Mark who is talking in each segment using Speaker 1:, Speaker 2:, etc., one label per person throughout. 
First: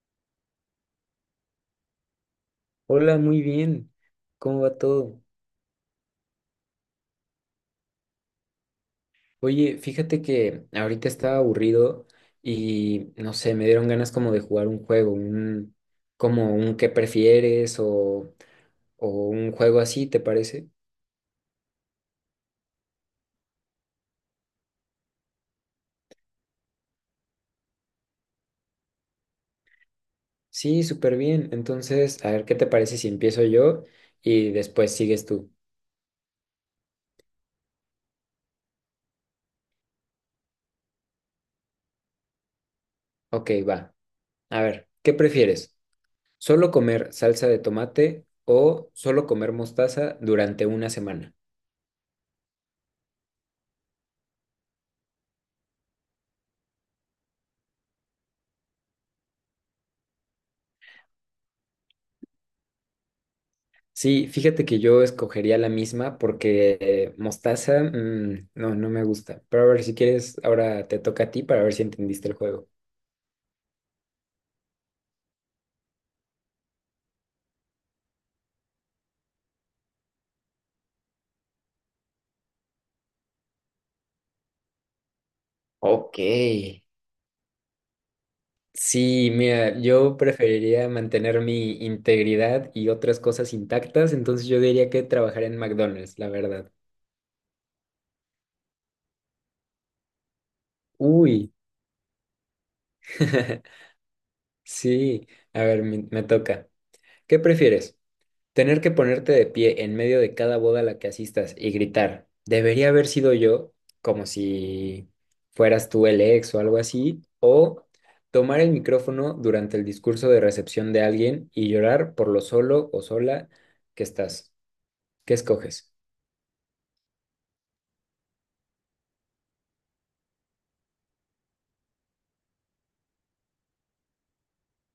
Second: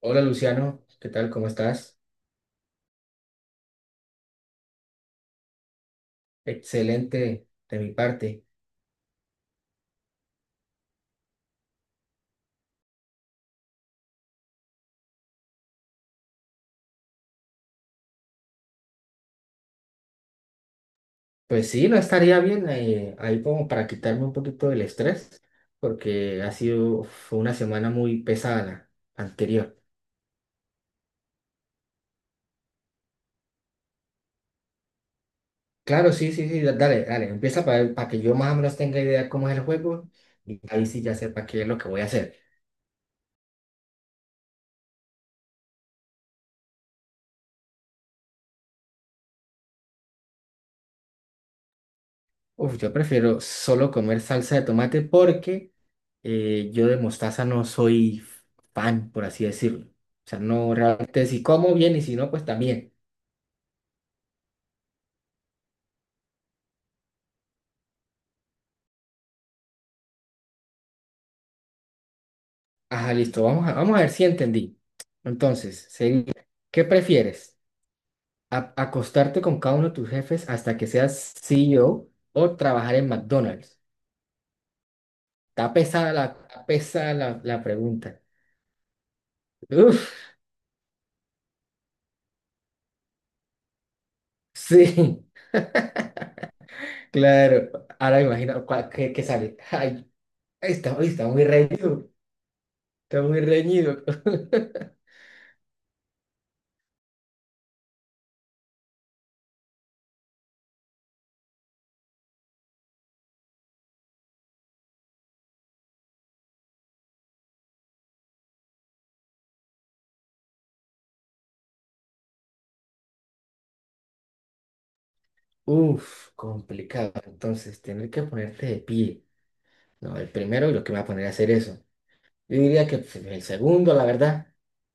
Speaker 1: Hola Luciano, ¿qué tal? ¿Cómo estás?
Speaker 2: Hola, muy bien. ¿Cómo va todo?
Speaker 1: Excelente de mi parte.
Speaker 2: Oye, fíjate que ahorita estaba aburrido y no sé, me dieron ganas como de jugar un juego, un como un qué prefieres o un juego así, ¿te parece?
Speaker 1: Pues sí, no estaría bien ahí como para quitarme un poquito del estrés, porque ha sido fue una semana muy pesada la anterior.
Speaker 2: Sí, súper bien. Entonces, a ver, ¿qué te parece si empiezo yo y después sigues tú?
Speaker 1: Claro, sí, sí, sí, dale, dale, empieza para que yo más o menos tenga idea cómo es el juego y ahí sí ya sepa qué es lo que voy a hacer.
Speaker 2: Ok, va. A ver, ¿qué prefieres? ¿Solo comer salsa de tomate o solo comer mostaza durante una semana?
Speaker 1: Uf, yo prefiero solo comer salsa de tomate porque yo de mostaza no soy fan, por así decirlo. O sea, no realmente si como bien y si no, pues también.
Speaker 2: Sí, fíjate que yo escogería la misma porque mostaza, no, no me gusta. Pero a ver, si quieres, ahora te toca a ti para ver si entendiste el juego.
Speaker 1: Ajá, listo. Vamos a ver si entendí. Entonces, sería, ¿qué prefieres? ¿Acostarte con cada uno de tus jefes hasta que seas CEO o trabajar en McDonald's? Está pesada
Speaker 2: Ok.
Speaker 1: la, está pesada la, la pregunta.
Speaker 2: Sí, mira,
Speaker 1: Uf,
Speaker 2: yo preferiría mantener mi integridad y otras cosas intactas, entonces yo diría que
Speaker 1: sí,
Speaker 2: trabajar en McDonald's, la verdad.
Speaker 1: claro. Ahora me imagino qué sale. Ay, está muy
Speaker 2: Uy,
Speaker 1: reñido. Está muy reñido.
Speaker 2: sí, a ver, me toca. ¿Qué prefieres? ¿Tener que ponerte de pie en medio de cada boda a la que asistas y gritar, debería haber sido yo, como si fueras tú el ex o algo así? ¿O tomar el micrófono durante el discurso de recepción de alguien y llorar por lo solo o sola que estás? ¿Qué escoges?
Speaker 1: Uf, complicado. Entonces, tener que ponerte de pie. No, el primero lo que me va a poner a hacer eso. Yo diría que pues, el segundo, la verdad.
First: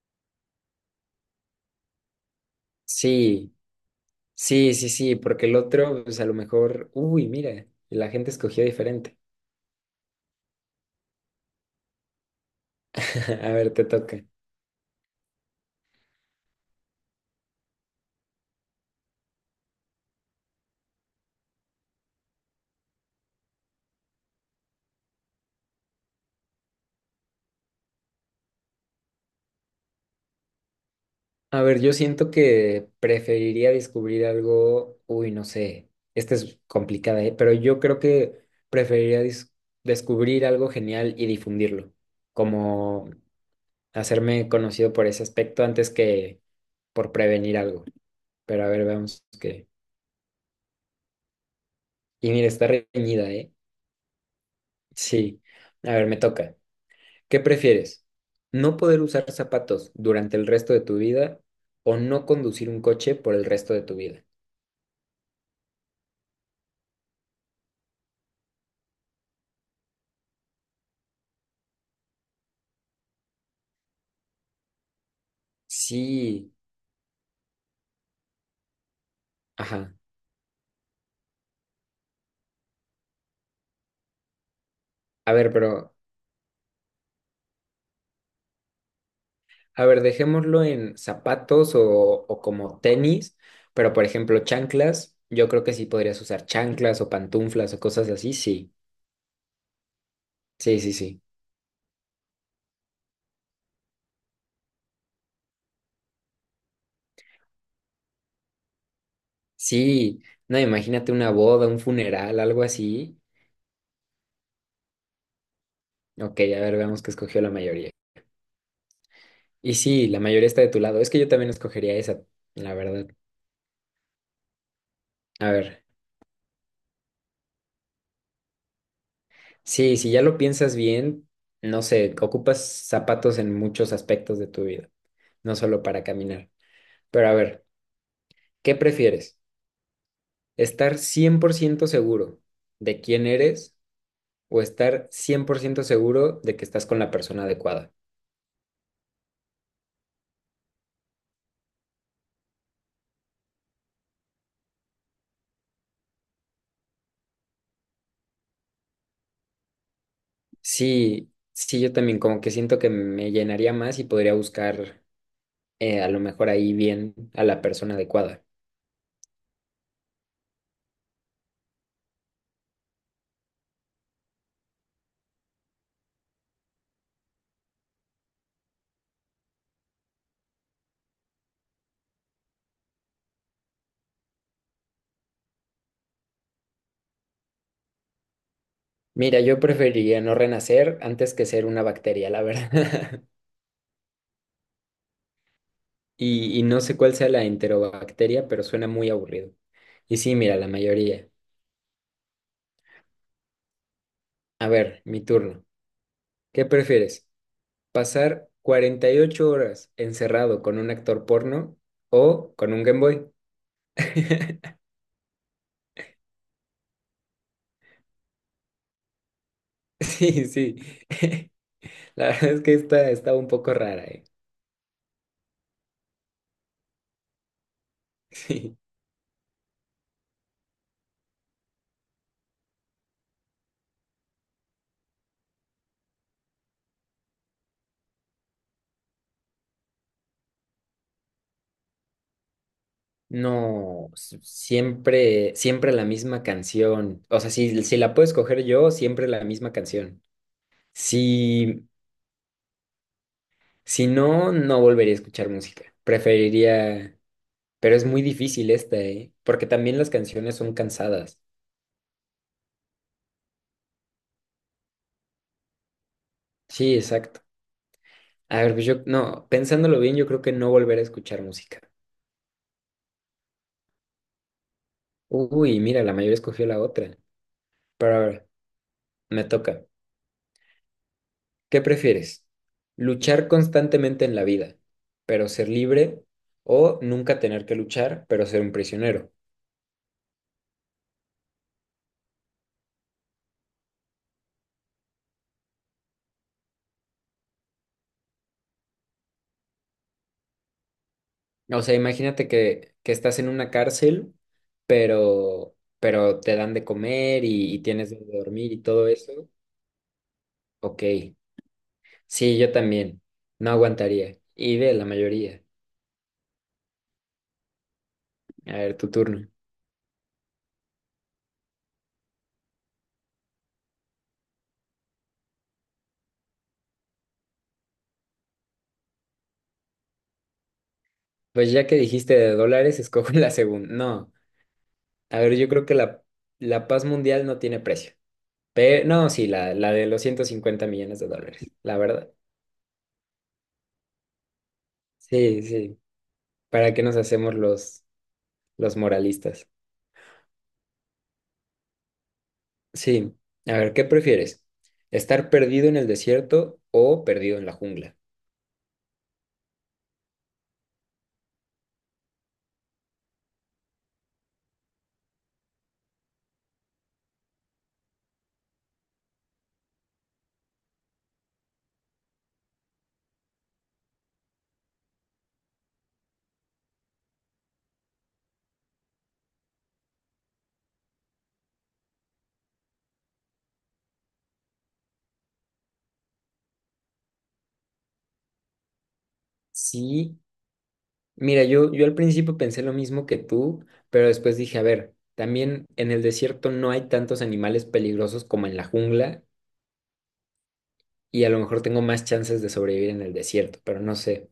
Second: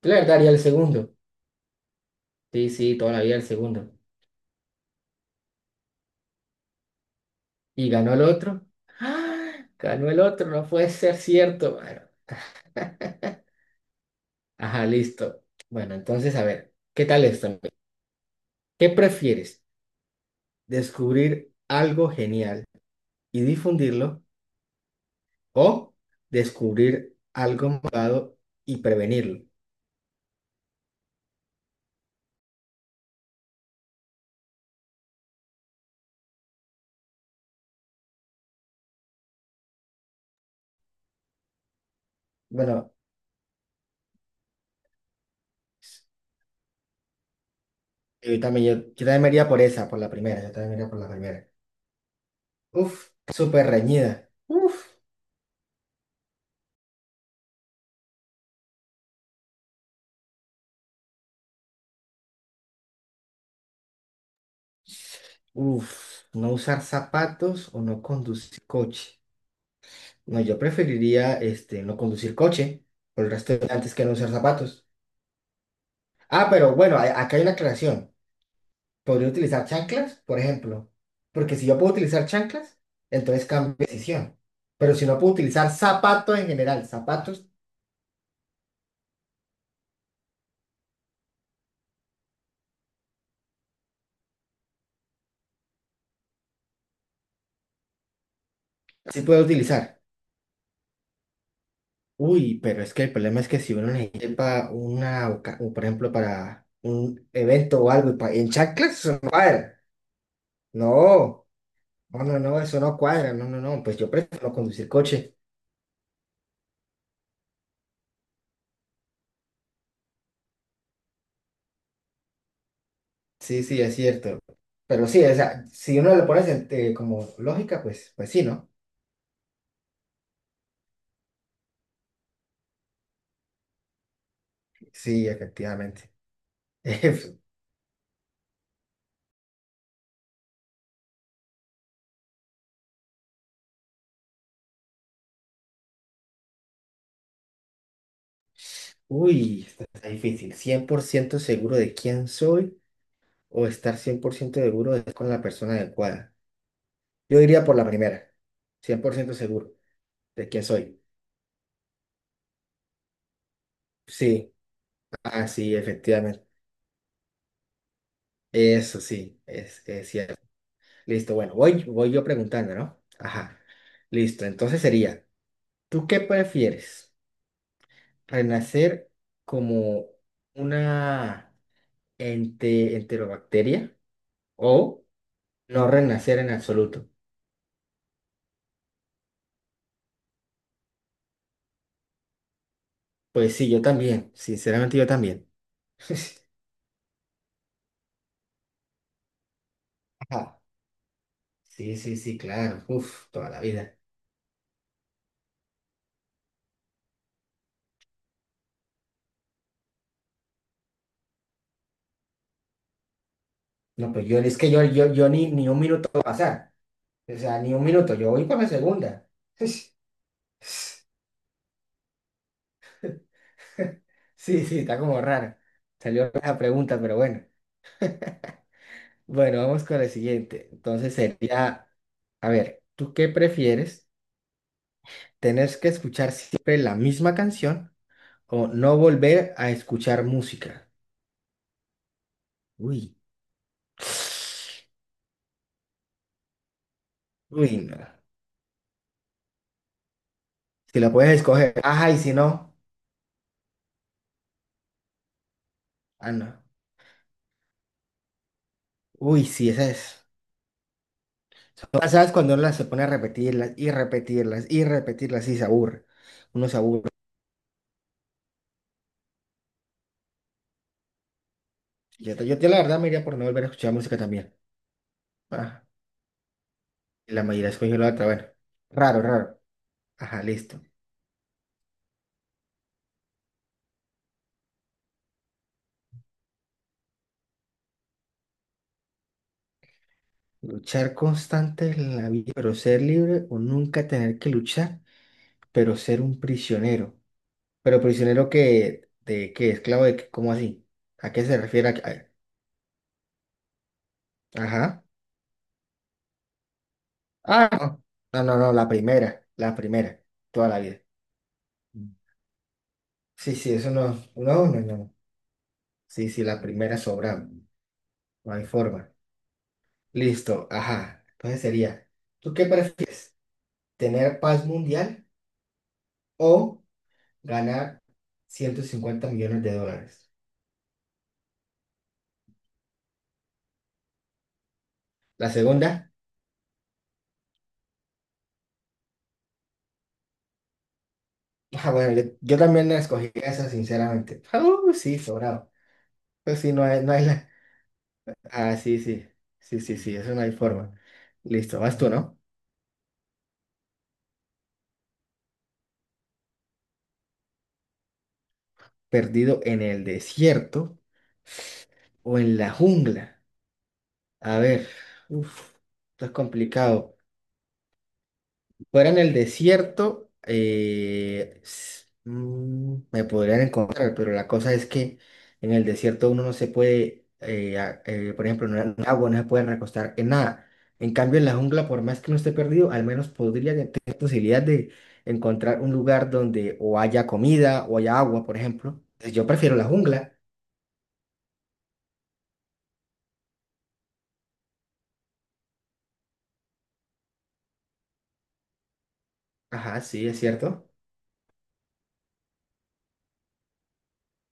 Speaker 1: Yo la verdad haría el segundo. Sí, sí, todavía el
Speaker 2: Sí,
Speaker 1: segundo.
Speaker 2: sí, sí, sí, porque el otro, pues a lo mejor, uy, mira,
Speaker 1: Y
Speaker 2: la
Speaker 1: ganó el
Speaker 2: gente escogió
Speaker 1: otro.
Speaker 2: diferente.
Speaker 1: ¡Ah! Ganó el otro, no puede ser cierto, mano.
Speaker 2: A ver, te toca.
Speaker 1: Ajá, listo. Bueno, entonces, a ver, ¿qué tal esto, amigo? ¿Qué prefieres? ¿Descubrir algo genial y difundirlo o descubrir algo malvado y prevenirlo?
Speaker 2: A ver, yo siento que preferiría descubrir algo, uy, no sé, esta es complicada, ¿eh? Pero yo creo que preferiría descubrir algo genial y difundirlo,
Speaker 1: Bueno,
Speaker 2: como hacerme conocido por ese aspecto antes que por prevenir algo.
Speaker 1: yo también,
Speaker 2: Pero a ver,
Speaker 1: yo también
Speaker 2: veamos
Speaker 1: me iría por
Speaker 2: qué.
Speaker 1: esa, por la primera, yo también me iría por la primera.
Speaker 2: Y mira, está
Speaker 1: Uf,
Speaker 2: reñida, ¿eh?
Speaker 1: súper reñida. Uf.
Speaker 2: Sí, a ver, me toca. ¿Qué prefieres? ¿No poder usar zapatos durante el resto de tu vida o no conducir un coche por el resto de tu vida?
Speaker 1: Uf, no usar zapatos o no conducir coche. No, yo preferiría no conducir coche por el resto de antes que no usar zapatos. Ah,
Speaker 2: Sí,
Speaker 1: pero bueno, acá hay una aclaración. Podría utilizar
Speaker 2: ajá.
Speaker 1: chanclas, por ejemplo. Porque si yo puedo utilizar chanclas, entonces cambio de decisión. Pero si no puedo
Speaker 2: A ver,
Speaker 1: utilizar
Speaker 2: pero,
Speaker 1: zapatos en general, zapatos
Speaker 2: a ver, dejémoslo en zapatos o como tenis, pero por ejemplo, chanclas, yo creo que sí podrías usar chanclas o pantuflas o cosas así, sí,
Speaker 1: sí puedo utilizar.
Speaker 2: sí, sí, sí.
Speaker 1: Uy, pero es que el problema es que si uno necesita o por ejemplo, para un evento o algo y en chanclas, eso no cuadra.
Speaker 2: Sí, no, imagínate una
Speaker 1: No.
Speaker 2: boda, un
Speaker 1: No, no,
Speaker 2: funeral,
Speaker 1: no,
Speaker 2: algo
Speaker 1: eso no
Speaker 2: así.
Speaker 1: cuadra, no, no, no, pues yo prefiero conducir coche.
Speaker 2: Ok, a ver, veamos qué escogió la mayoría. Y sí, la mayoría está de tu lado. Es que yo también escogería esa, la verdad.
Speaker 1: Sí, sí, es cierto. Pero sí, o
Speaker 2: A
Speaker 1: sea,
Speaker 2: ver,
Speaker 1: si uno le pones como lógica, pues sí, ¿no?
Speaker 2: sí, si ya lo piensas bien, no sé, ocupas zapatos en muchos aspectos de tu vida,
Speaker 1: Sí,
Speaker 2: no solo para
Speaker 1: efectivamente.
Speaker 2: caminar. Pero a ver, ¿qué prefieres? ¿Estar 100% seguro de quién eres o estar 100% seguro de que estás con la persona adecuada?
Speaker 1: Uy, esto está difícil. ¿100% seguro de quién soy o estar 100% seguro de estar con la persona adecuada? Yo diría por la primera, 100% seguro de quién soy.
Speaker 2: Sí, sí, yo también como que siento que me llenaría más y podría
Speaker 1: Sí,
Speaker 2: buscar
Speaker 1: ah, sí,
Speaker 2: a lo
Speaker 1: efectivamente.
Speaker 2: mejor ahí bien a la persona adecuada.
Speaker 1: Eso sí, es cierto. Listo, bueno, voy yo preguntando, ¿no? Ajá. Listo, entonces sería, ¿tú qué prefieres? ¿Renacer como una enterobacteria o no renacer en absoluto?
Speaker 2: Mira, yo preferiría no renacer antes que ser una bacteria, la verdad.
Speaker 1: Pues sí, yo también, sinceramente yo también.
Speaker 2: Y no sé cuál sea la enterobacteria, pero suena muy aburrido. Y sí, mira,
Speaker 1: Ajá.
Speaker 2: la mayoría.
Speaker 1: Sí, sí, sí, claro. Uf, toda la vida.
Speaker 2: A ver, mi turno. ¿Qué prefieres? Pasar 48 horas encerrado con un actor porno o con un Game Boy.
Speaker 1: No, pues yo, es que yo ni un minuto va a pasar. O sea, ni un minuto, yo voy para la segunda.
Speaker 2: Sí, sí. La verdad es que esta está un poco rara, ¿eh?
Speaker 1: Sí, sí, está como raro. Salió la pregunta, pero bueno.
Speaker 2: Sí.
Speaker 1: Bueno, vamos con la siguiente. Entonces sería, a ver, ¿tú qué prefieres? ¿Tener que escuchar siempre la misma canción o no volver a escuchar música? Uy.
Speaker 2: No, siempre, siempre la misma canción. O sea,
Speaker 1: Uy,
Speaker 2: si,
Speaker 1: no.
Speaker 2: si la puedo escoger yo, siempre la misma canción.
Speaker 1: Si la puedes escoger.
Speaker 2: Si,
Speaker 1: Ajá, y si no.
Speaker 2: si no, no volvería a escuchar música.
Speaker 1: Ah, no.
Speaker 2: Preferiría, pero es muy difícil esta, ¿eh?
Speaker 1: Uy,
Speaker 2: Porque
Speaker 1: sí, esa
Speaker 2: también las
Speaker 1: es.
Speaker 2: canciones son cansadas.
Speaker 1: ¿Sabes cuando uno las se pone a repetirlas y repetirlas y repetirlas y se aburre? Uno se
Speaker 2: Sí,
Speaker 1: aburre.
Speaker 2: exacto. A ver, pues yo, no, pensándolo bien, yo creo que no volver a escuchar música.
Speaker 1: Yo, la verdad me iría por no volver a escuchar música también.
Speaker 2: Uy,
Speaker 1: Ajá.
Speaker 2: mira, la mayoría escogió la otra.
Speaker 1: La mayoría escogió la
Speaker 2: Pero a
Speaker 1: otra.
Speaker 2: ver,
Speaker 1: Bueno, raro,
Speaker 2: me
Speaker 1: raro.
Speaker 2: toca.
Speaker 1: Ajá, listo.
Speaker 2: ¿Qué prefieres? ¿Luchar constantemente en la vida, pero ser libre? ¿O nunca tener que luchar, pero ser un prisionero?
Speaker 1: Luchar constante en la vida, pero ser libre o nunca tener que luchar, pero ser un prisionero. Pero prisionero que, de qué, esclavo de qué, ¿cómo así? ¿A qué se
Speaker 2: O
Speaker 1: refiere?
Speaker 2: sea, imagínate que estás en una cárcel,
Speaker 1: Ajá.
Speaker 2: pero, pero te dan de comer
Speaker 1: Ah,
Speaker 2: y
Speaker 1: no.
Speaker 2: tienes de
Speaker 1: No, no,
Speaker 2: dormir
Speaker 1: no,
Speaker 2: y todo eso.
Speaker 1: la primera, toda la vida.
Speaker 2: Ok, sí, yo también.
Speaker 1: Sí,
Speaker 2: No
Speaker 1: sí, eso no,
Speaker 2: aguantaría.
Speaker 1: no,
Speaker 2: Y
Speaker 1: no,
Speaker 2: ve la
Speaker 1: no.
Speaker 2: mayoría.
Speaker 1: Sí, sí, la primera sobra, no hay
Speaker 2: A ver,
Speaker 1: forma.
Speaker 2: tu turno.
Speaker 1: Listo, ajá. Entonces sería, ¿tú qué prefieres? ¿Tener paz mundial o ganar $150 millones?
Speaker 2: Pues ya que dijiste de dólares, escojo la segunda. No, a
Speaker 1: La
Speaker 2: ver, yo creo que
Speaker 1: segunda,
Speaker 2: la paz mundial no tiene precio. Pero, no, sí, la de los $150 millones,
Speaker 1: ah,
Speaker 2: la
Speaker 1: bueno,
Speaker 2: verdad.
Speaker 1: yo también la escogí esa, sinceramente. Ah, sí,
Speaker 2: Sí,
Speaker 1: sobrado.
Speaker 2: sí.
Speaker 1: Pues sí, no
Speaker 2: ¿Para qué
Speaker 1: hay, no
Speaker 2: nos
Speaker 1: hay la.
Speaker 2: hacemos los,
Speaker 1: Ah,
Speaker 2: los
Speaker 1: sí, sí,
Speaker 2: moralistas?
Speaker 1: sí, sí, sí, eso no hay forma. Listo, vas tú, ¿no?
Speaker 2: Sí. A ver, ¿qué prefieres? ¿Estar perdido en el desierto o perdido en la jungla?
Speaker 1: Perdido en el desierto o en la jungla. A ver, uf, esto es complicado. Fuera en el desierto, me podrían encontrar, pero la cosa es que en el desierto uno no se puede, por ejemplo, no, en el agua no se puede recostar en nada. En cambio, en la jungla, por más que uno esté perdido, al menos podría tener posibilidad de encontrar un lugar donde o haya comida o haya agua, por ejemplo. Entonces, yo prefiero la jungla.
Speaker 2: Sí. Mira, yo al principio pensé lo mismo que tú, pero después dije, a ver, también en el desierto no hay tantos animales peligrosos como en la jungla
Speaker 1: Ajá, sí, es cierto.
Speaker 2: y a lo mejor tengo más chances de sobrevivir en el desierto, pero no sé.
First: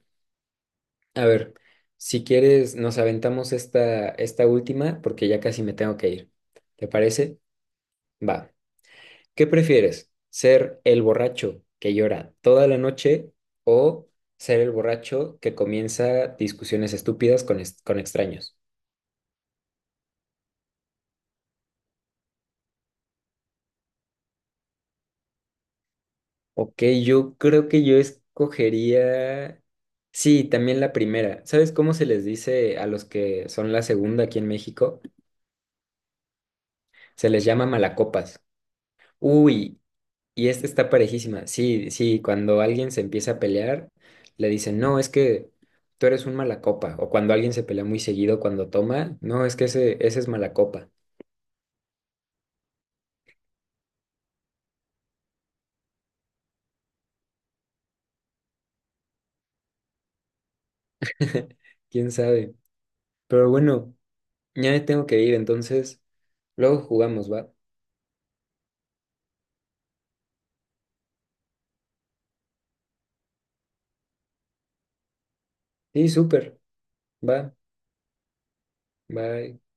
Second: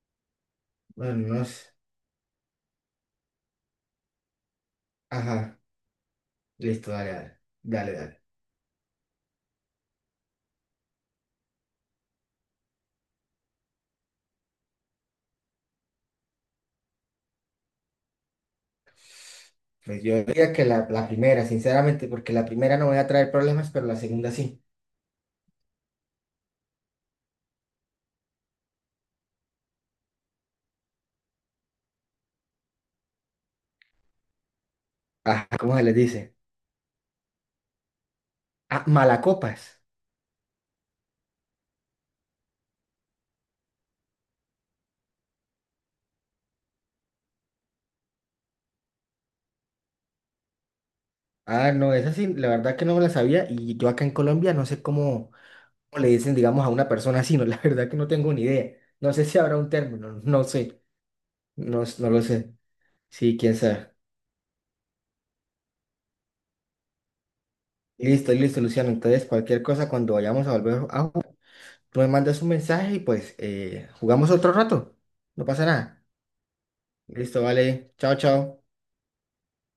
Speaker 2: A
Speaker 1: Bueno, no
Speaker 2: ver,
Speaker 1: es-
Speaker 2: si quieres, nos aventamos esta, última porque ya
Speaker 1: Ajá,
Speaker 2: casi me tengo que ir. ¿Te
Speaker 1: listo, dale,
Speaker 2: parece?
Speaker 1: dale, dale, dale.
Speaker 2: Va. ¿Qué prefieres? ¿Ser el borracho que llora toda la noche o ser el borracho que comienza discusiones estúpidas con extraños?
Speaker 1: Pues yo diría que la primera, sinceramente, porque la primera no voy a traer problemas, pero la segunda sí.
Speaker 2: Ok, yo creo que yo escogería... Sí, también la primera. ¿Sabes cómo se les dice a los que son la segunda aquí en México?
Speaker 1: Ajá, ¿cómo se les dice?
Speaker 2: Se les llama malacopas.
Speaker 1: Ah, malacopas.
Speaker 2: Uy, y esta está parejísima. Sí, sí, cuando alguien se empieza a pelear, le dicen, no, es que tú eres un malacopa. O cuando alguien se pelea muy seguido cuando toma, no, es que ese es malacopa.
Speaker 1: Ah, no, esa sí, la verdad que no me la sabía y yo acá en Colombia no sé cómo le dicen, digamos, a una persona así, no, la verdad que no tengo ni idea. No sé si habrá un término, no sé, no, no
Speaker 2: ¿Quién
Speaker 1: lo sé.
Speaker 2: sabe?
Speaker 1: Sí,
Speaker 2: Pero
Speaker 1: quién sabe.
Speaker 2: bueno, ya me tengo que ir, entonces luego jugamos, ¿va?
Speaker 1: Listo, listo, Luciano. Entonces, cualquier cosa, cuando vayamos a volver a jugar, tú me mandas un mensaje y pues jugamos otro rato. No pasa nada.
Speaker 2: Sí, súper,
Speaker 1: Listo,
Speaker 2: va,
Speaker 1: vale. Chao, chao.
Speaker 2: va.